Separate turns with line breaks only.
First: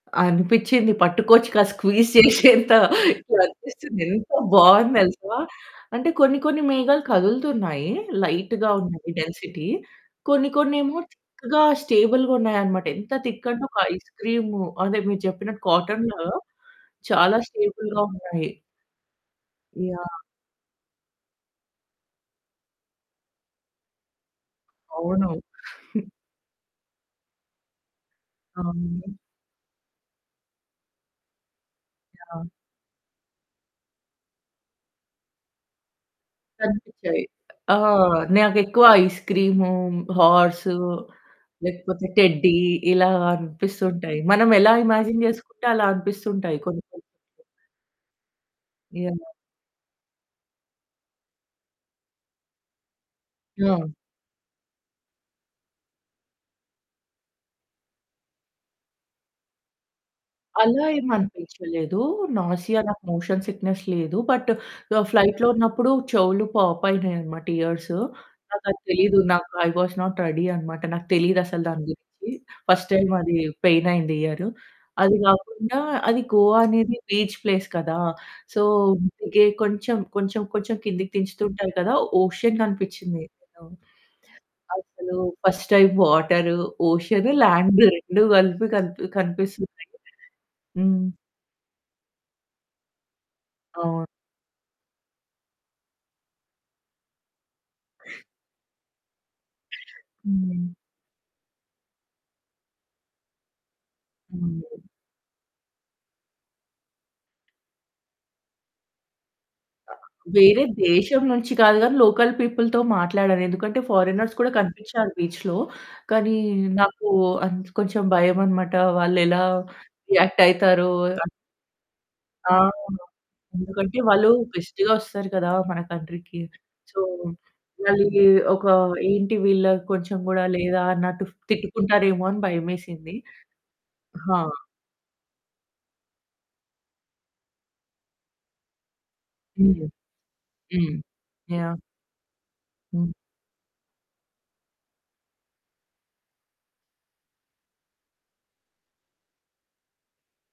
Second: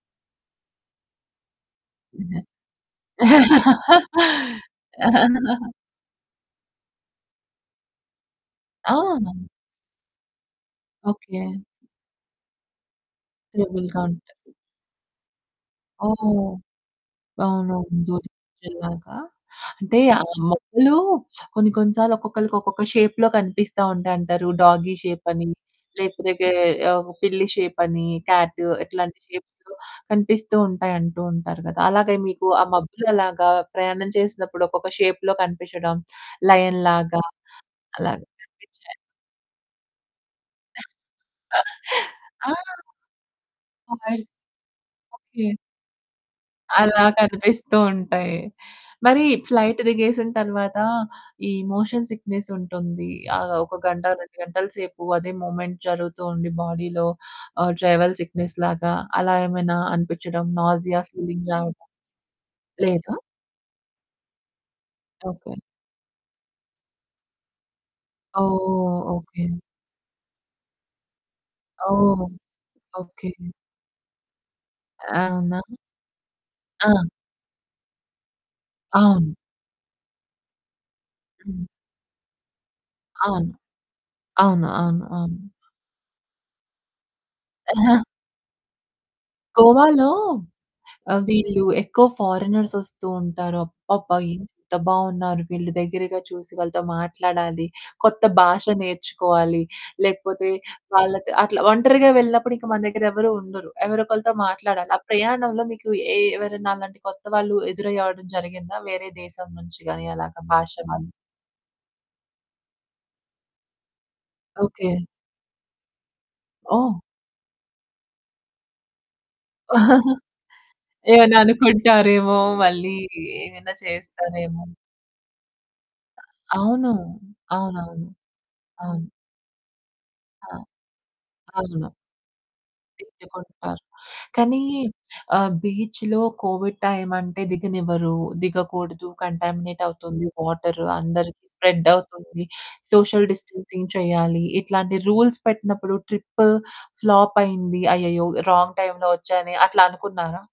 అనిపిచ్చింది. పట్టుకోవచ్చు కదా! స్క్వీజ్
హుహు.
చేసేంత అనిపిస్తుంది. ఎంత బావుంది తెలుసా! అంటే కొన్ని కొన్ని మేఘాలు కదులుతున్నాయి. లైట్‌గా ఉన్నాయి
ఆ!
డెన్సిటీ. కొన్ని కొన్నేమో
ఓకె.
థిక్‌గా స్టేబుల్‌గా ఉన్నాయనమాట. ఎంత థిక్ అంటే ఒక
స్టేబుల్‌గా.
ఐస్
ఉంటారు.
క్రీమ్ అదే మీరు చెప్పినట్టు కాటను
ఓహ్!
చాలా
అవునవును.
స్టేబుల్‌గా
దూది
ఉన్నాయి.
పింజెల్లగా. అంటే ఆ
యాహ్!
మబ్బలు కొన్ని కొన్ని సార్లు ఒక్కొక్కళ్ళకి ఒక్కొక్క షేప్‌లో కనిపిస్తా ఉంటాయంటారు. డాగీ షేప్
అవును.
అని లేకపోతే పిల్లి షేపని, క్యాట్
అవును.
ఇట్లాంటి షేప్స్‌లొ కనిపిస్తూ ఉంటాయంటూ ఉంటారు కదా! అలాగే
యాహ్!
మీకు ఆ మబ్బులు అలాగా ప్రయాణం చేసినప్పుడు ఒక్కొక్క షేప్‌లో కనిపించడం, లయన్
కనిపించాయి.
లాగా
ఆ!
అలాగా
నాకెక్కువ
కనిపించాయా?
ఐస్ క్రీము, హార్స్ లేకపోతే
ఆ!
టెడ్డీ ఇలా అనిపిస్తుంటాయి.
వాయిస్
మనమెలా ఇమాజిన్
ఓకె.
చేసుకుంటే అలా అనిపిస్తుంటాయి కొన్ని కొన్ని.
అలా కనిపిస్తూ ఉంటాయి. మరి
యాహ్!
ఫ్లైట్ దిగేసిన తరువాత ఈ మోషన్ సిక్‌నెస్ ఉంటుంది. ఆ ఒక
అవును.
గంట, 2 గంటల సేపు అదే మూమెంట్ జరుగుతూ ఉండి, బాడీలో ఆహ్, ట్రావెల్ సిక్‌నెస్ లాగా అలా ఏమైనా అనిపించడం
అలా
నాసియా
ఏమి
ఫీలింగ్ రావడం
అనిపించలేదు. నాసియా నాకు
లేదా?
మోషన్ సిక్‌నెస్ లేదు. బట్ ఫ్లైట్ లో
ఓకె.
ఉన్నప్పుడు చెవులు పాప్ అయినాయనమాట ఇయర్సు. నాకది
ఓహ్!
తెలీదు
ఓకె.
నాకు. ఐ వస్ నాట్ రెడీ అనమాట. నాకు తెలీదు. అసలు దాని
ఓహ్!
గురించి ఫస్ట్ టైమ్
ఓకె.
అది పెయిన్ అయింది. ఇయరు అది
అవునా!
కాకుండా అది గోవా అనేది
ఆ!
బీచ్ ప్లేస్ కదా! సో,
అవును.
అందుకే కొంచెం, కొంచెం, కొంచెం కిందకిదించుతూ
హ్మ్.
ఉంటారు కదా! ఓషన్ కనిపించింది.
అవును. అవును. అవును.
అసలు
అవును.
First time water ocean land 2 కలిపి కనిపి కనిపిస్తున్నాయి.
గోవాలో
హ్మ్.
వీళ్ళు ఎక్కువ ఫారెనర్స్ వస్తూ ఉంటారు.
అవును.
అబ్బబ్బా! ఎంత బావున్నారు? వీళ్ళు దగ్గరగా చూసి వాళ్ళతో మాట్లాడాలి. కొత్త భాష నేర్చుకోవాలి లేకపోతే
హ్మ్.
వాళ్ళతో అట్లా ఒంటరిగా వెళ్ళినప్పుడు ఇంక మన దగ్గర ఎవరు ఉండరు ఎవరో ఒకరితో
హ్మ్.
మాట్లాడాలి. ఆ ప్రయాణంలో మీకు ఎ ఎవరైనా అలాంటి కొత్త వాళ్ళు ఎదురయ్యడం జరిగిందా? వేరే దేశం నుంచి
ఆహ్,
గాని అలాగా
వేరే
భాష వాళ్ళు?
దేశం నుంచి కాదు గాని లోకల్ పీపుల్‌తో మాట్లాడను. ఎందుకంటే ఫారియినర్స్ కూడా
ఓకె.
కనిపించారు. బీచ్‌లో కానీ
ఓహ్!
నాకు కొంచెం భయమన్నమాట. వాళ్ళు ఎలా రియాక్టయితారో!
ఏమైనా అనుకుంటారేమో
ఆ!
మళ్ళీ ఏమైనా
ఎందుకంటే వాళ్ళు
చేస్తారేమో.
గెస్ట్‌గా వస్తారు కదా! మన కంట్రీకి
అవును.
సో,
అవునవును.
వాళ్ళు ఎ ఒక
అవును.
ఏంటి వీళ్ళ కొంచెం కూడా
ఆ!
లేదా అని
అవును.
తిట్టుకుంటారేమో అని భయమేసింది.
తిట్టుకుంటారు
ఆ!
కానీ ఆహ్, బీచ్‌లో కోవిడ్ టైమంటే దిగనివ్వరు, దిగకూడదు. కంటామినేట్
హ్మ్.
అవుతుంది వాటరు,
హ్మ్
అందరికి
యాహ్!
స్ప్రెడ్ అవుతుంది,
హ్మ్.
సోషల్ డిస్టెన్సింగ్ చేయాలి. ఇట్లాంటి రూల్స్ పెట్టినప్పుడు ట్రిప్ ఫ్లాప్ అయింది. అయ్యయ్యో! రాంగ్ టైంలో వచ్చానే అట్లా అనుకున్నారా?